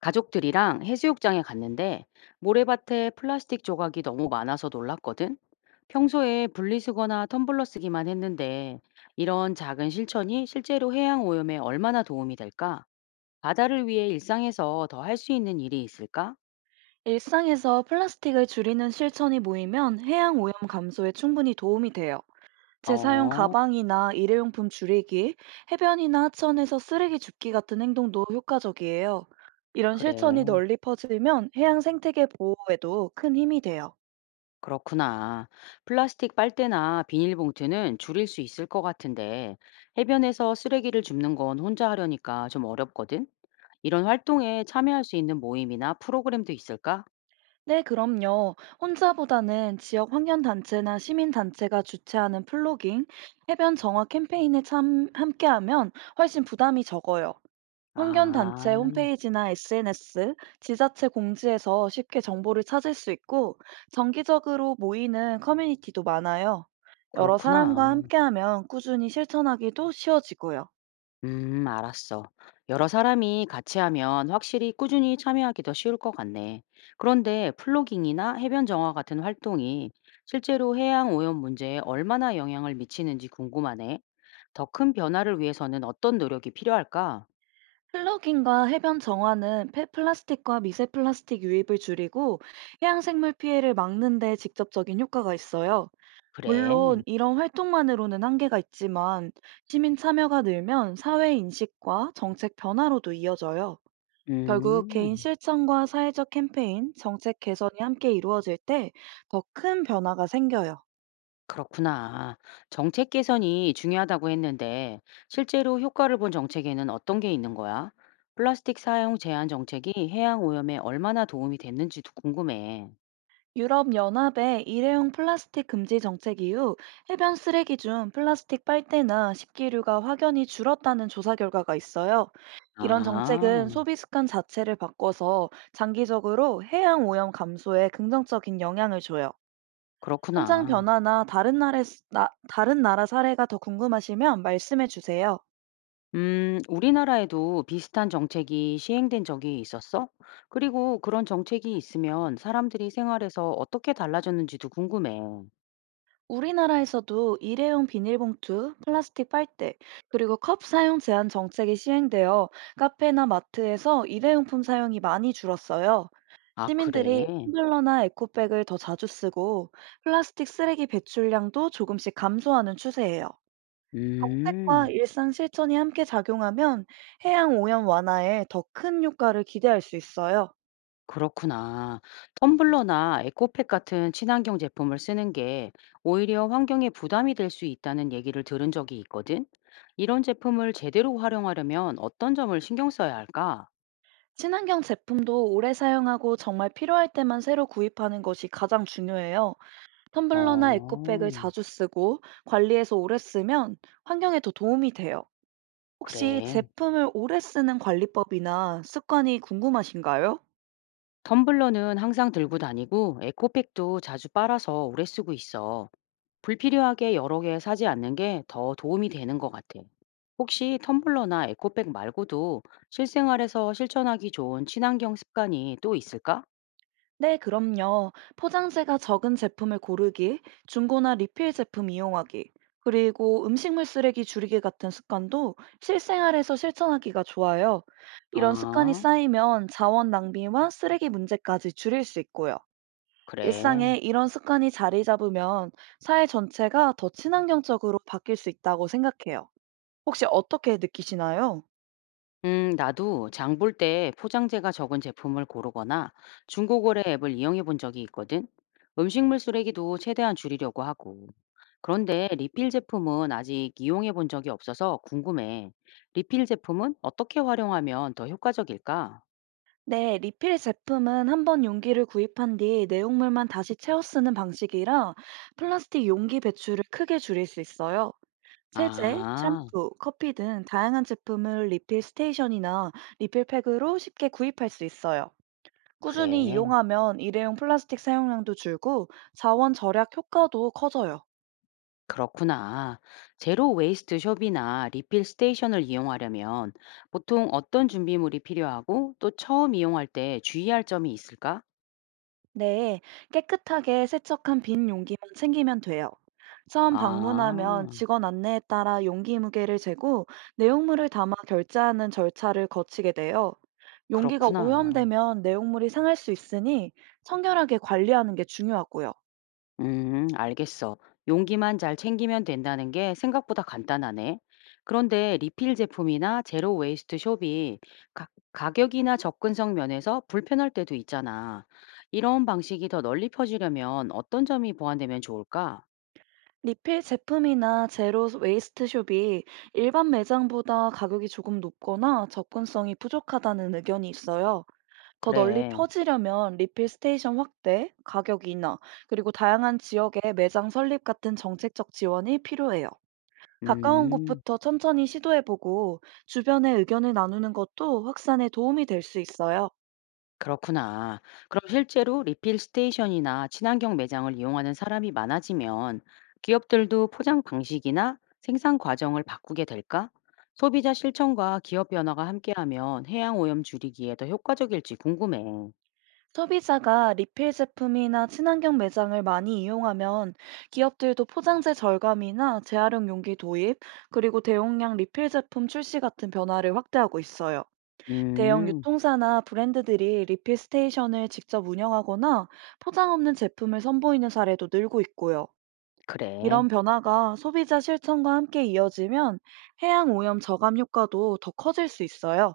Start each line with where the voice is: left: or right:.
left: 가족들이랑 해수욕장에 갔는데 모래밭에 플라스틱 조각이 너무 많아서 놀랐거든. 평소에 분리수거나 텀블러 쓰기만 했는데 이런 작은 실천이 실제로 해양 오염에 얼마나 도움이 될까? 바다를 위해 일상에서 더 할 수 있는 일이 있을까?
right: 일상에서 플라스틱을 줄이는 실천이 모이면 해양 오염 감소에 충분히 도움이 돼요. 재사용
left: 어,
right: 가방이나 일회용품 줄이기, 해변이나 하천에서 쓰레기 줍기 같은 행동도 효과적이에요. 이런 실천이
left: 그래.
right: 널리 퍼지면 해양 생태계 보호에도 큰 힘이 돼요.
left: 그렇구나. 플라스틱 빨대나 비닐봉투는 줄일 수 있을 것 같은데, 해변에서 쓰레기를 줍는 건 혼자 하려니까 좀 어렵거든? 이런 활동에 참여할 수 있는 모임이나 프로그램도 있을까?
right: 네, 그럼요. 혼자보다는 지역 환경단체나 시민단체가 주최하는 플로깅, 해변 정화 캠페인에 함께하면 훨씬 부담이 적어요. 환경단체
left: 아,
right: 홈페이지나 SNS, 지자체 공지에서 쉽게 정보를 찾을 수 있고, 정기적으로 모이는 커뮤니티도 많아요. 여러 사람과
left: 그렇구나.
right: 함께하면 꾸준히 실천하기도 쉬워지고요.
left: 알았어. 여러 사람이 같이 하면 확실히 꾸준히 참여하기 더 쉬울 것 같네. 그런데 플로깅이나 해변 정화 같은 활동이 실제로 해양 오염 문제에 얼마나 영향을 미치는지 궁금하네. 더 큰 변화를 위해서는 어떤 노력이 필요할까?
right: 플러깅과 해변 정화는 폐플라스틱과 미세 플라스틱 유입을 줄이고 해양생물 피해를 막는 데 직접적인 효과가 있어요.
left: 그래.
right: 물론 이런 활동만으로는 한계가 있지만 시민 참여가 늘면 사회 인식과 정책 변화로도 이어져요. 결국 개인
left: 음,
right: 실천과 사회적 캠페인, 정책 개선이 함께 이루어질 때 더 큰 변화가 생겨요.
left: 그렇구나. 정책 개선이 중요하다고 했는데 실제로 효과를 본 정책에는 어떤 게 있는 거야? 플라스틱 사용 제한 정책이 해양 오염에 얼마나 도움이 됐는지도 궁금해.
right: 유럽연합의 일회용 플라스틱 금지 정책 이후 해변 쓰레기 중 플라스틱 빨대나 식기류가 확연히 줄었다는 조사 결과가 있어요. 이런 정책은
left: 아,
right: 소비 습관 자체를 바꿔서 장기적으로 해양 오염 감소에 긍정적인 영향을 줘요. 현장
left: 그렇구나.
right: 변화나 다른 나라 사례가 더 궁금하시면 말씀해 주세요.
left: 우리나라에도 비슷한 정책이 시행된 적이 있었어? 그리고 그런 정책이 있으면 사람들이 생활에서 어떻게 달라졌는지도 궁금해.
right: 우리나라에서도 일회용 비닐봉투, 플라스틱 빨대, 그리고 컵 사용 제한 정책이 시행되어 카페나 마트에서 일회용품 사용이 많이 줄었어요.
left: 아,
right: 시민들이
left: 그래?
right: 텀블러나 에코백을 더 자주 쓰고 플라스틱 쓰레기 배출량도 조금씩 감소하는 추세예요. 정책과
left: 음
right: 일상 실천이 함께 작용하면 해양 오염 완화에 더 큰 효과를 기대할 수 있어요.
left: 그렇구나. 텀블러나 에코백 같은 친환경 제품을 쓰는 게 오히려 환경에 부담이 될 수 있다는 얘기를 들은 적이 있거든. 이런 제품을 제대로 활용하려면 어떤 점을 신경 써야 할까?
right: 친환경 제품도 오래 사용하고 정말 필요할 때만 새로 구입하는 것이 가장 중요해요.
left: 어,
right: 텀블러나 에코백을 자주 쓰고 관리해서 오래 쓰면 환경에 더 도움이 돼요. 혹시
left: 그래.
right: 제품을 오래 쓰는 관리법이나 습관이 궁금하신가요?
left: 텀블러는 항상 들고 다니고 에코백도 자주 빨아서 오래 쓰고 있어. 불필요하게 여러 개 사지 않는 게 더 도움이 되는 것 같아. 혹시 텀블러나 에코백 말고도 실생활에서 실천하기 좋은 친환경 습관이 또 있을까?
right: 네, 그럼요. 포장재가 적은 제품을 고르기, 중고나 리필 제품 이용하기, 그리고 음식물 쓰레기 줄이기 같은 습관도 실생활에서 실천하기가 좋아요. 이런 습관이
left: 아,
right: 쌓이면 자원 낭비와 쓰레기 문제까지 줄일 수 있고요.
left: 그래.
right: 일상에 이런 습관이 자리 잡으면 사회 전체가 더 친환경적으로 바뀔 수 있다고 생각해요. 혹시 어떻게 느끼시나요?
left: 나도 장볼 때 포장재가 적은 제품을 고르거나 중고거래 앱을 이용해 본 적이 있거든. 음식물 쓰레기도 최대한 줄이려고 하고. 그런데 리필 제품은 아직 이용해 본 적이 없어서 궁금해. 리필 제품은 어떻게 활용하면 더 효과적일까?
right: 네, 리필 제품은 한 번 용기를 구입한 뒤 내용물만 다시 채워 쓰는 방식이라 플라스틱 용기 배출을 크게 줄일 수 있어요. 세제,
left: 아,
right: 샴푸, 커피 등 다양한 제품을 리필 스테이션이나 리필팩으로 쉽게 구입할 수 있어요.
left: 그래.
right: 꾸준히 이용하면 일회용 플라스틱 사용량도 줄고 자원 절약 효과도 커져요.
left: 그렇구나. 제로 웨이스트 숍이나 리필 스테이션을 이용하려면 보통 어떤 준비물이 필요하고 또 처음 이용할 때 주의할 점이 있을까?
right: 네, 깨끗하게 세척한 빈 용기만 챙기면 돼요. 처음 방문하면
left: 아,
right: 직원 안내에 따라 용기 무게를 재고 내용물을 담아 결제하는 절차를 거치게 돼요. 용기가
left: 그렇구나.
right: 오염되면 내용물이 상할 수 있으니 청결하게 관리하는 게 중요하고요.
left: 알겠어. 용기만 잘 챙기면 된다는 게 생각보다 간단하네. 그런데 리필 제품이나 제로 웨이스트 숍이 가, 가격이나 접근성 면에서 불편할 때도 있잖아. 이런 방식이 더 널리 퍼지려면 어떤 점이 보완되면 좋을까?
right: 리필 제품이나 제로 웨이스트 숍이 일반 매장보다 가격이 조금 높거나 접근성이 부족하다는 의견이 있어요. 더 널리
left: 그래.
right: 퍼지려면 리필 스테이션 확대, 가격 인하, 그리고 다양한 지역의 매장 설립 같은 정책적 지원이 필요해요. 가까운
left: 음.
right: 곳부터 천천히 시도해보고 주변의 의견을 나누는 것도 확산에 도움이 될 수 있어요.
left: 그렇구나. 그럼 실제로 리필 스테이션이나 친환경 매장을 이용하는 사람이 많아지면 기업들도 포장 방식이나 생산 과정을 바꾸게 될까? 소비자 실천과 기업 변화가 함께하면 해양 오염 줄이기에 더 효과적일지 궁금해.
right: 소비자가 리필 제품이나 친환경 매장을 많이 이용하면 기업들도 포장재 절감이나 재활용 용기 도입, 그리고 대용량 리필 제품 출시 같은 변화를 확대하고 있어요. 대형
left: 음,
right: 유통사나 브랜드들이 리필 스테이션을 직접 운영하거나 포장 없는 제품을 선보이는 사례도 늘고 있고요.
left: 그래.
right: 이런 변화가 소비자 실천과 함께 이어지면 해양 오염 저감 효과도 더 커질 수 있어요.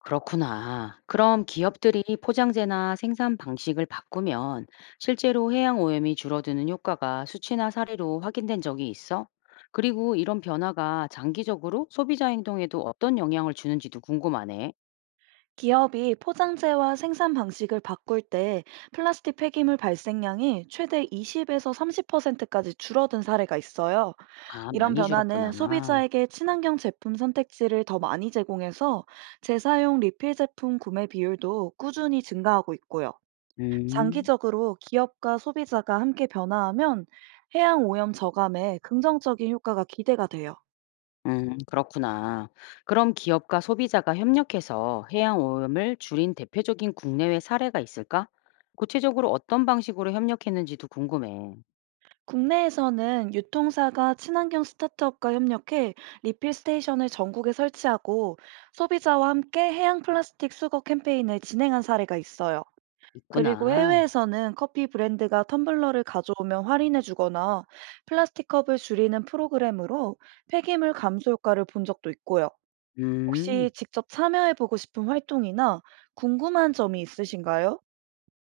left: 그렇구나. 그럼 기업들이 포장재나 생산 방식을 바꾸면 실제로 해양 오염이 줄어드는 효과가 수치나 사례로 확인된 적이 있어? 그리고 이런 변화가 장기적으로 소비자 행동에도 어떤 영향을 주는지도 궁금하네.
right: 기업이 포장재와 생산 방식을 바꿀 때 플라스틱 폐기물 발생량이 최대 20에서 30%까지 줄어든 사례가 있어요.
left: 아,
right: 이런
left: 많이
right: 변화는
left: 줄었구나.
right: 소비자에게 친환경 제품 선택지를 더 많이 제공해서 재사용 리필 제품 구매 비율도 꾸준히 증가하고 있고요.
left: 음,
right: 장기적으로 기업과 소비자가 함께 변화하면 해양 오염 저감에 긍정적인 효과가 기대가 돼요.
left: 그렇구나. 그럼 기업과 소비자가 협력해서 해양 오염을 줄인 대표적인 국내외 사례가 있을까? 구체적으로 어떤 방식으로 협력했는지도 궁금해.
right: 국내에서는 유통사가 친환경 스타트업과 협력해 리필 스테이션을 전국에 설치하고 소비자와 함께 해양 플라스틱 수거 캠페인을 진행한 사례가 있어요. 그리고
left: 있구나.
right: 해외에서는 커피 브랜드가 텀블러를 가져오면 할인해 주거나 플라스틱 컵을 줄이는 프로그램으로 폐기물 감소 효과를 본 적도 있고요.
left: 음,
right: 혹시 직접 참여해 보고 싶은 활동이나 궁금한 점이 있으신가요?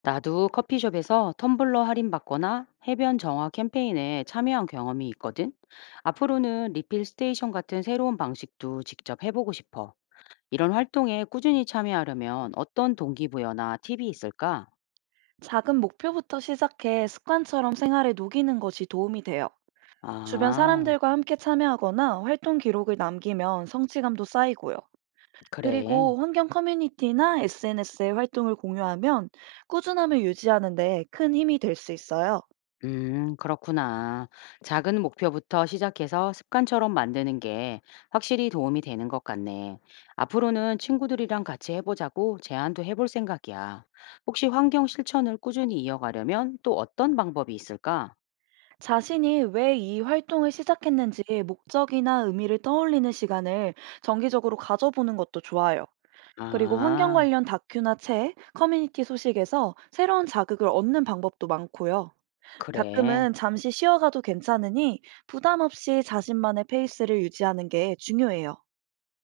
left: 나도 커피숍에서 텀블러 할인받거나 해변 정화 캠페인에 참여한 경험이 있거든. 앞으로는 리필 스테이션 같은 새로운 방식도 직접 해보고 싶어. 이런 활동에 꾸준히 참여하려면 어떤 동기부여나 팁이 있을까?
right: 작은 목표부터 시작해 습관처럼 생활에 녹이는 것이 도움이 돼요. 주변
left: 아,
right: 사람들과 함께 참여하거나 활동 기록을 남기면 성취감도 쌓이고요.
left: 그래.
right: 그리고 환경 커뮤니티나 SNS의 활동을 공유하면 꾸준함을 유지하는 데 큰 힘이 될 수 있어요.
left: 그렇구나. 작은 목표부터 시작해서 습관처럼 만드는 게 확실히 도움이 되는 것 같네. 앞으로는 친구들이랑 같이 해보자고 제안도 해볼 생각이야. 혹시 환경 실천을 꾸준히 이어가려면 또 어떤 방법이 있을까?
right: 자신이 왜 이 활동을 시작했는지 목적이나 의미를 떠올리는 시간을 정기적으로 가져보는 것도 좋아요. 그리고 환경
left: 아,
right: 관련 다큐나 책, 커뮤니티 소식에서 새로운 자극을 얻는 방법도 많고요.
left: 그래.
right: 가끔은 잠시 쉬어가도 괜찮으니 부담 없이 자신만의 페이스를 유지하는 게 중요해요.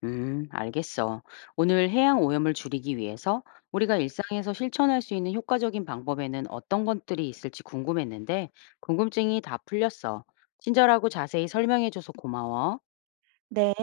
left: 알겠어. 오늘 해양 오염을 줄이기 위해서 우리가 일상에서 실천할 수 있는 효과적인 방법에는 어떤 것들이 있을지 궁금했는데, 궁금증이 다 풀렸어. 친절하고 자세히 설명해줘서 고마워.
right: 네.